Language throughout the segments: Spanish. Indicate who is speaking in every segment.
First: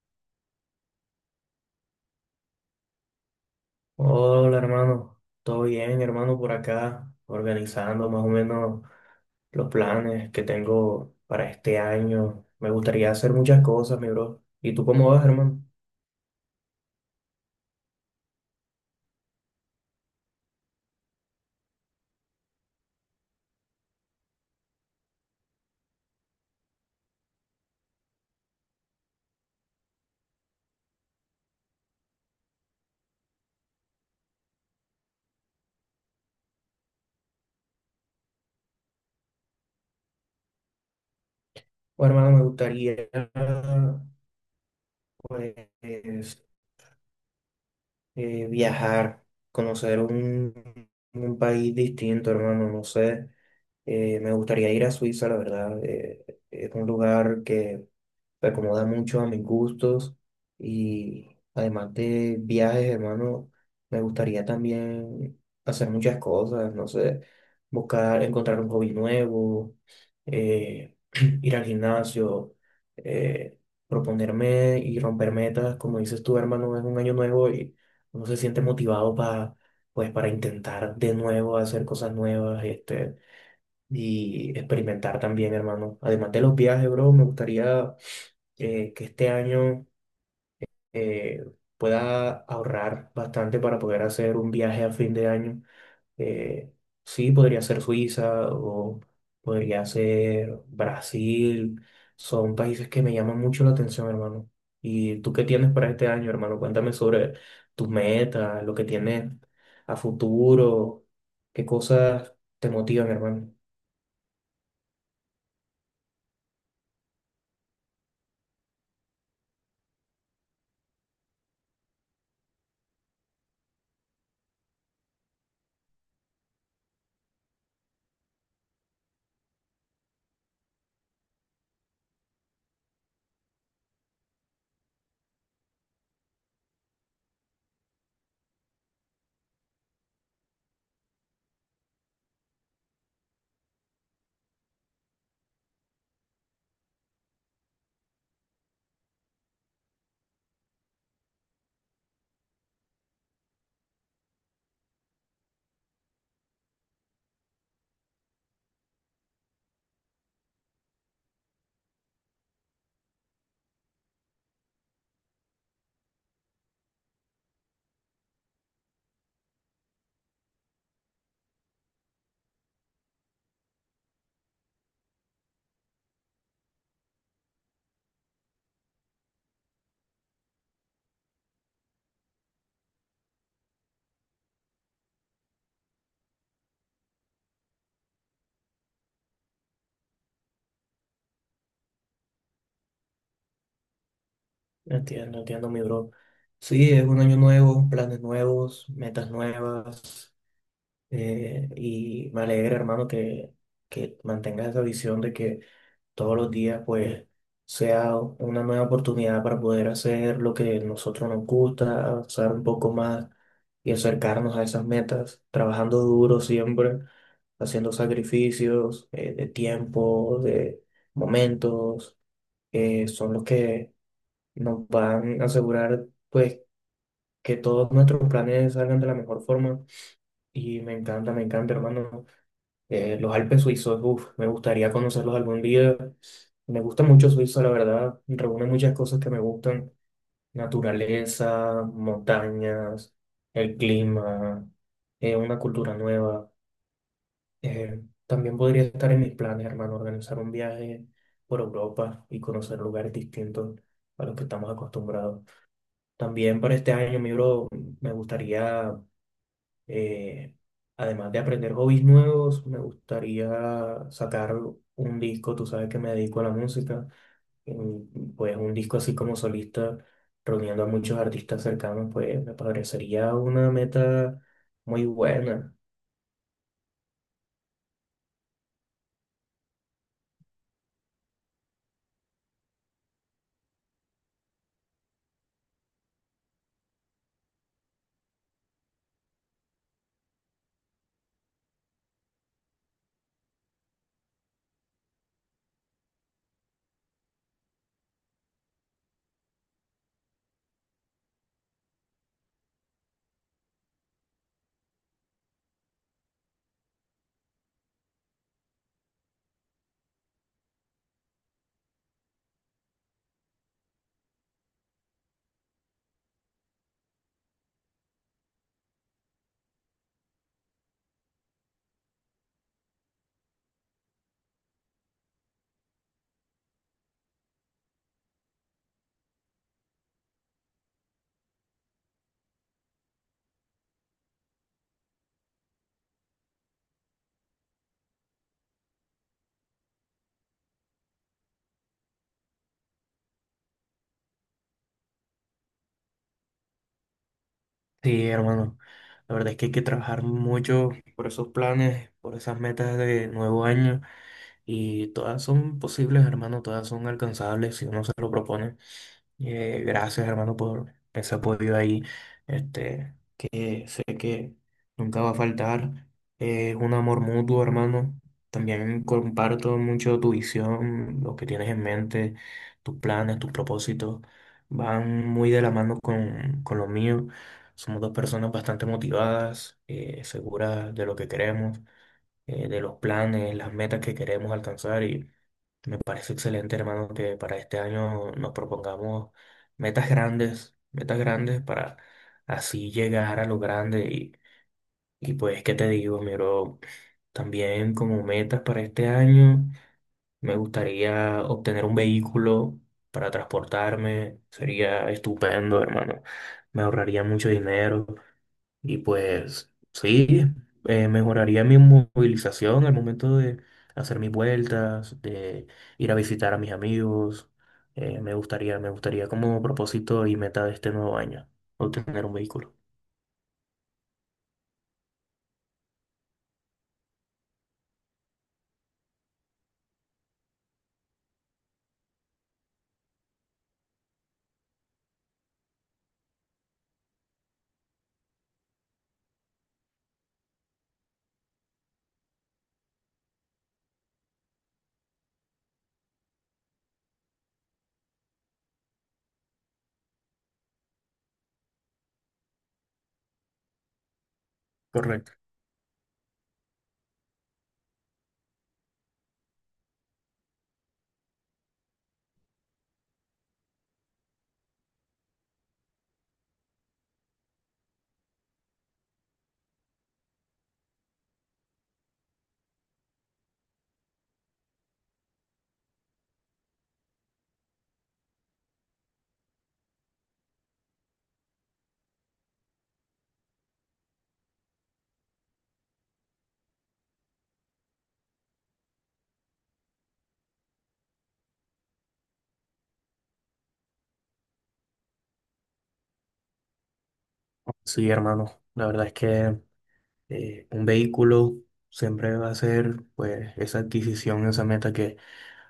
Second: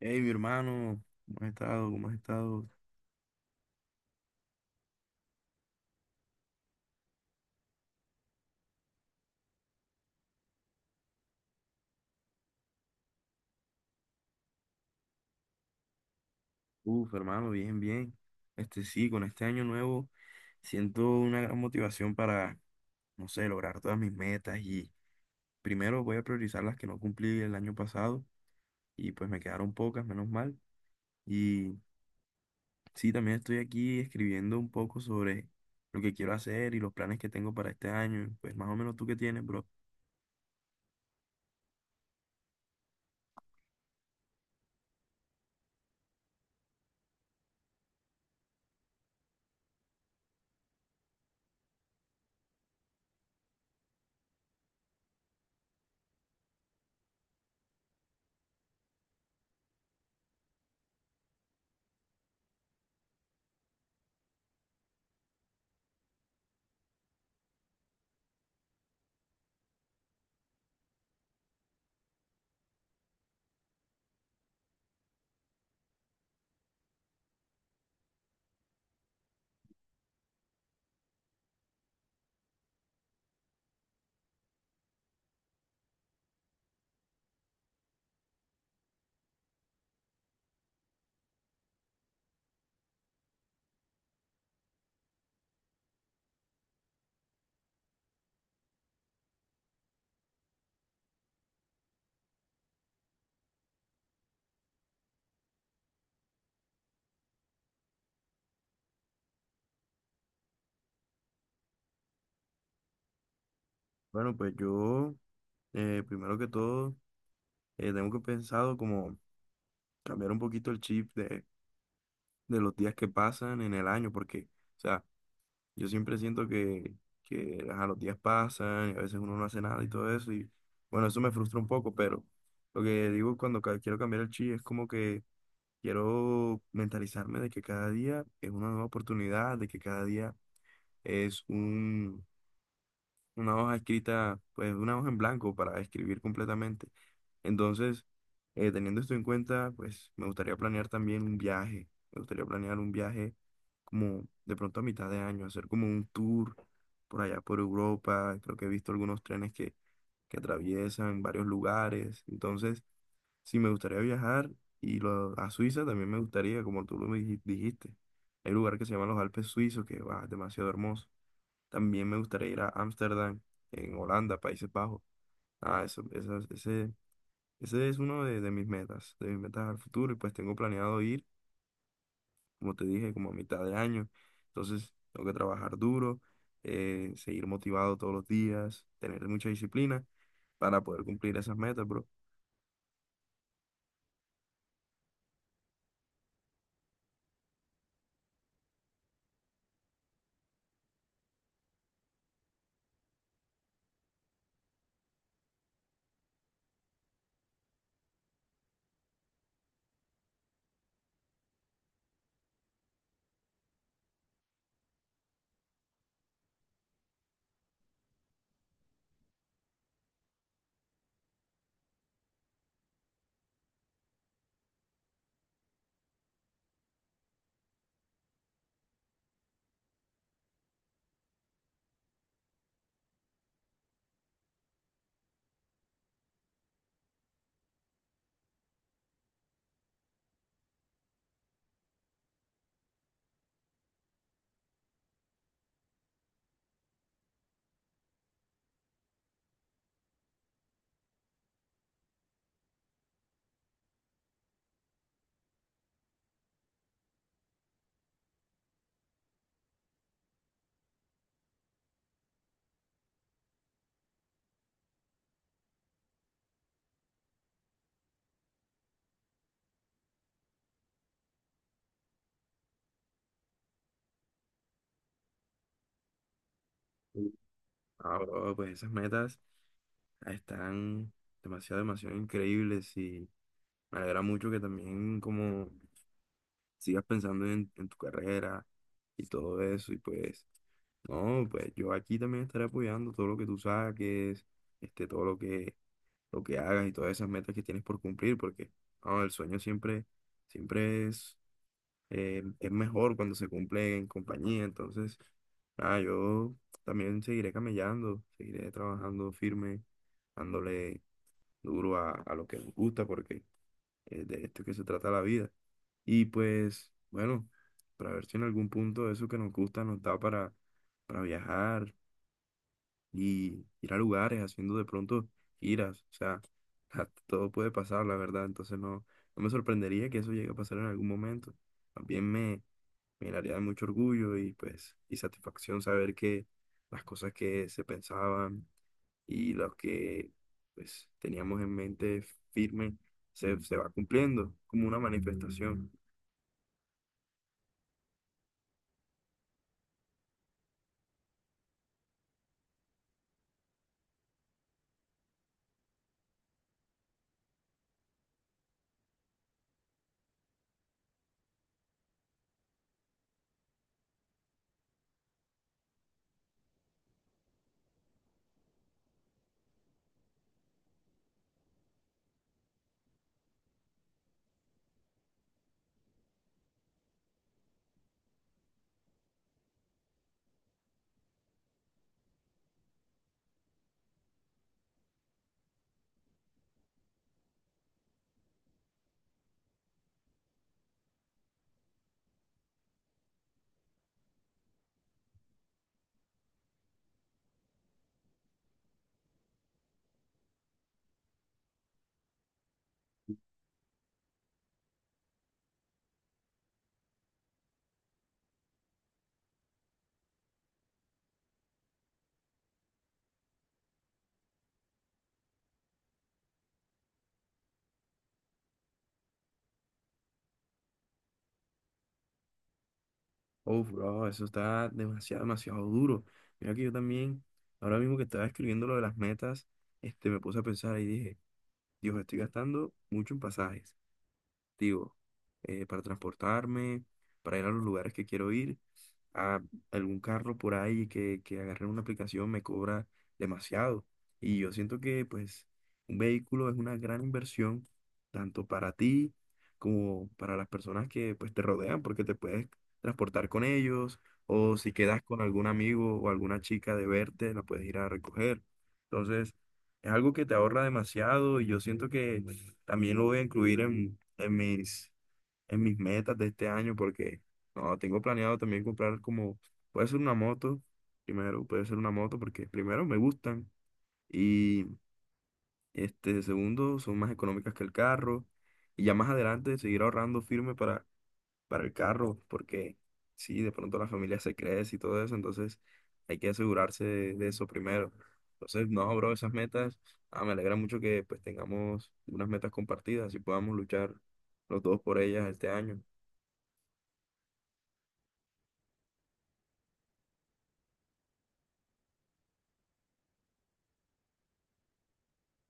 Speaker 1: Hey, mi hermano, ¿cómo has estado? ¿Cómo has estado?
Speaker 2: Hola hermano, todo bien hermano por acá, organizando más o menos los planes que tengo para este año. Me gustaría hacer muchas cosas, mi bro. ¿Y tú cómo vas, hermano?
Speaker 1: Hermano, bien, bien. Este sí, con este año nuevo siento una gran motivación para, no sé, lograr todas mis metas y primero voy a priorizar las que no cumplí el año pasado y pues me quedaron pocas, menos mal. Y sí, también estoy aquí escribiendo un poco sobre lo que quiero hacer y los planes que tengo para este año. Pues más o menos tú qué tienes, bro.
Speaker 2: Oh, hermano, me gustaría pues viajar, conocer un país distinto, hermano, no sé. Me gustaría ir a Suiza, la verdad. Es un lugar que se acomoda mucho a mis gustos y además de viajes, hermano, me gustaría también hacer muchas cosas, no sé, buscar, encontrar un hobby nuevo, eh, ir al gimnasio, eh, proponerme y romper metas, como dices tú, hermano, es un año nuevo y uno se siente motivado para, pues, para intentar de nuevo hacer cosas nuevas, este, y experimentar también, hermano. Además de los viajes, bro, me gustaría que este año eh, pueda ahorrar bastante para poder hacer un viaje a fin de año. Eh, sí, podría ser Suiza o podría ser Brasil. Son países que me llaman mucho la atención, hermano. ¿Y tú qué tienes para este año, hermano? Cuéntame sobre tus metas, lo que tienes a futuro, qué cosas te motivan, hermano.
Speaker 1: Bueno, pues yo, primero que todo, tengo que pensado como cambiar un poquito el chip de los días que pasan en el año, porque, o sea, yo siempre siento que ajá, los días pasan y a veces uno no hace nada y todo eso, y bueno, eso me frustra un poco, pero lo que digo cuando quiero cambiar el chi es como que quiero mentalizarme de que cada día es una nueva oportunidad, de que cada día es una hoja escrita, pues una hoja en blanco para escribir completamente. Entonces, teniendo esto en cuenta, pues me gustaría planear también un viaje. Me gustaría planear un viaje como de pronto a mitad de año, hacer como un tour por allá por Europa. Creo que he visto algunos trenes que atraviesan varios lugares. Entonces, sí, me gustaría viajar y a Suiza también me gustaría, como tú lo dijiste. Hay un lugar que se llama los Alpes Suizos, que va, es demasiado hermoso. También me gustaría ir a Ámsterdam, en Holanda, Países Bajos. Ese, ese es uno de mis metas al futuro. Y pues tengo planeado ir, como te dije, como a mitad de año. Entonces, tengo que trabajar duro, seguir motivado todos los días, tener mucha disciplina para poder cumplir esas metas, bro.
Speaker 2: Entiendo, entiendo, mi bro. Sí, es un año nuevo, planes nuevos, metas nuevas. Y me alegra, hermano, que mantengas esa visión de que todos los días, pues, sea una nueva oportunidad para poder hacer lo que nosotros nos gusta, avanzar un poco más y acercarnos a esas metas, trabajando duro siempre, haciendo sacrificios, de tiempo, de momentos, que son los que nos van a asegurar pues que todos nuestros planes salgan de la mejor forma y me encanta hermano. Los Alpes suizos, uf, me gustaría conocerlos algún día. Me gusta mucho Suiza, la verdad, reúne muchas cosas que me gustan, naturaleza, montañas, el clima, una cultura nueva. También podría estar en mis planes, hermano, organizar un viaje por Europa y conocer lugares distintos a los que estamos acostumbrados. También para este año, mi bro, me gustaría, eh, además de aprender hobbies nuevos, me gustaría sacar un disco, tú sabes que me dedico a la música, mm, pues un disco así como solista, reuniendo a muchos artistas cercanos, pues me parecería una meta muy buena.
Speaker 1: Sí. Ah, bro, pues esas metas están demasiado, demasiado increíbles y me alegra mucho que también como sigas pensando en tu carrera y todo eso. Y pues, no, pues yo aquí también estaré apoyando todo lo que tú saques, este, todo lo lo que hagas y todas esas metas que tienes por cumplir, porque no, el sueño siempre, siempre es mejor cuando se cumple en compañía. Entonces, nada, yo también seguiré camellando, seguiré trabajando firme, dándole duro a lo que nos gusta, porque de esto es que se trata la vida. Y pues, bueno, para ver si en algún punto eso que nos gusta nos da para viajar y ir a lugares haciendo de pronto giras. O sea, todo puede pasar, la verdad. Entonces no, no me sorprendería que eso llegue a pasar en algún momento. También me, me llenaría de mucho orgullo y pues, y satisfacción saber que las cosas que se pensaban y lo que pues teníamos en mente firme se va cumpliendo como una manifestación.
Speaker 2: Sí, hermano, la verdad es que hay que trabajar mucho por esos planes, por esas metas de nuevo año, y todas son posibles, hermano, todas son alcanzables si uno se lo propone. Gracias, hermano, por ese apoyo ahí, este, que sé que nunca va a faltar. Es un amor mutuo, hermano. También comparto mucho tu visión, lo que tienes en mente, tus planes, tus propósitos. Van muy de la mano con lo mío. Somos dos personas bastante motivadas, seguras de lo que queremos, de los planes, las metas que queremos alcanzar. Me parece excelente, hermano, que para este año nos propongamos metas grandes para así llegar a lo grande. Y pues, ¿qué te digo, mi bro? También como metas para este año, me gustaría obtener un vehículo para transportarme. Sería estupendo, hermano. Me ahorraría mucho dinero. Y pues sí, mejoraría mi movilización al momento de hacer mis vueltas, de ir a visitar a mis amigos. Me gustaría, me gustaría como propósito y meta de este nuevo año, obtener un vehículo.
Speaker 1: Uf, bro, eso está demasiado, demasiado duro. Mira que yo también, ahora mismo que estaba escribiendo lo de las metas, este, me puse a pensar y dije, Dios, estoy gastando mucho en pasajes digo, para transportarme, para ir a los lugares que quiero ir. A algún carro por ahí que agarre una aplicación me cobra demasiado. Y yo siento que pues un vehículo es una gran inversión, tanto para ti como para las personas que pues te rodean, porque te puedes transportar con ellos o si quedas
Speaker 2: Correcto.
Speaker 1: con algún amigo o alguna chica de verte, la puedes ir a recoger. Entonces, es algo que te ahorra demasiado y yo siento que también lo voy a incluir en en mis metas de este año porque no, tengo planeado también comprar como, puede ser una moto, primero, puede ser una moto porque primero me gustan y este, segundo, son más económicas que el carro y ya más adelante seguir ahorrando firme para el carro, porque sí, de pronto la familia se crece y todo eso, entonces hay que asegurarse de eso primero. Entonces, no, bro, esas metas, ah, me alegra mucho que pues tengamos unas metas compartidas y podamos luchar los dos por ellas este año.
Speaker 2: Sí, hermano, la verdad es que un vehículo siempre va a ser pues esa adquisición, esa meta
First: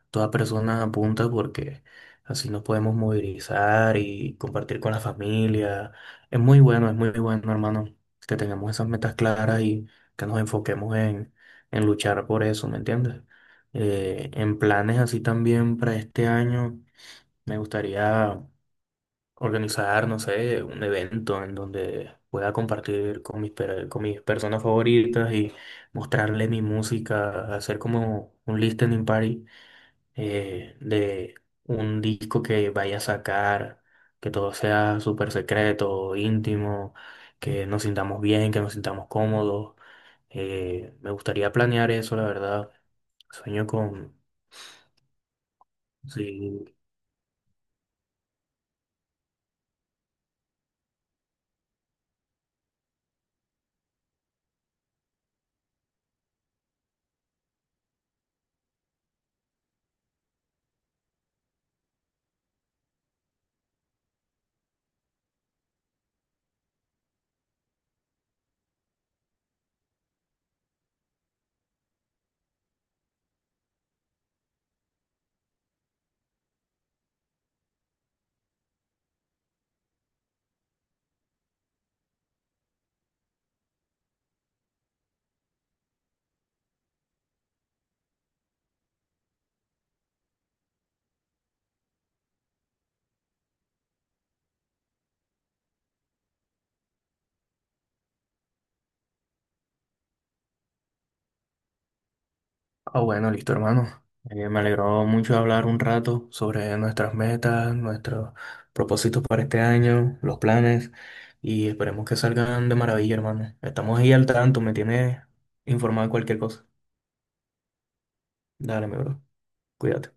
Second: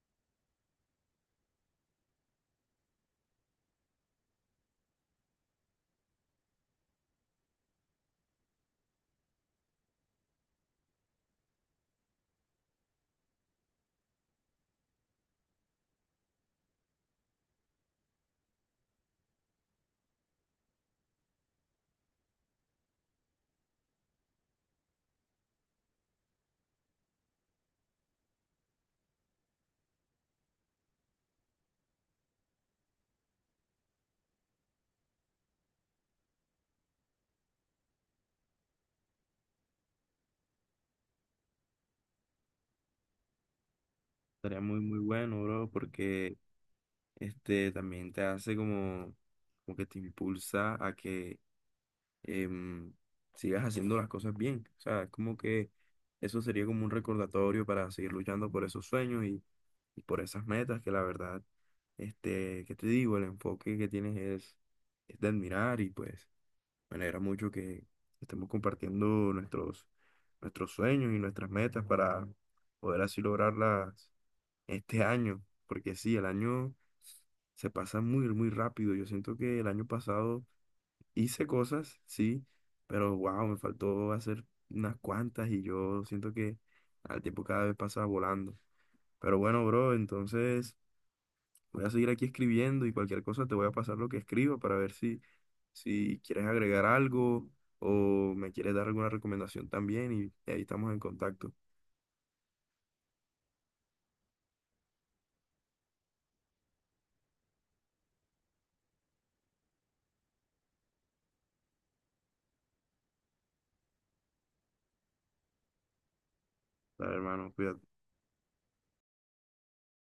Speaker 2: toda persona apunta porque así nos podemos movilizar y compartir con la familia. Es muy bueno, hermano, que tengamos esas metas claras y que nos enfoquemos en luchar por eso, ¿me entiendes? En planes así también para este año, me gustaría organizar, no sé, un evento en donde pueda compartir con mis, per- con mis personas favoritas y mostrarle mi música, hacer como un listening party, de un disco que vaya a sacar, que todo sea súper secreto, íntimo, que nos sintamos bien, que nos sintamos cómodos. Me gustaría planear eso, la verdad. Sueño con...
Speaker 1: Estaría muy, muy bueno, bro, porque
Speaker 2: Sí.
Speaker 1: este también te hace como, como que te impulsa a que em, sigas haciendo las cosas bien. O sea, es como que eso sería como un recordatorio para seguir luchando por esos sueños y por esas metas que la verdad, este, que te digo, el enfoque que tienes es de admirar y pues me alegra mucho que estemos compartiendo nuestros, nuestros sueños y nuestras metas para poder así lograrlas este año, porque sí, el año se pasa muy, muy rápido. Yo siento que el año pasado hice cosas, sí, pero wow, me faltó hacer unas cuantas y yo siento que al tiempo cada vez pasa volando. Pero bueno, bro, entonces voy a seguir aquí escribiendo y cualquier cosa te voy a pasar lo que escribo para ver si, si quieres agregar algo o me quieres dar alguna recomendación también y ahí estamos en contacto.
Speaker 2: Ah, bueno, listo, hermano. Me alegró mucho hablar un rato sobre nuestras metas, nuestros propósitos para este año, los planes, y esperemos que salgan de maravilla, hermano. Estamos ahí al tanto, me tienes informado de cualquier cosa.
Speaker 1: Dale, hermano, cuídate.
Speaker 2: Dale, mi bro. Cuídate.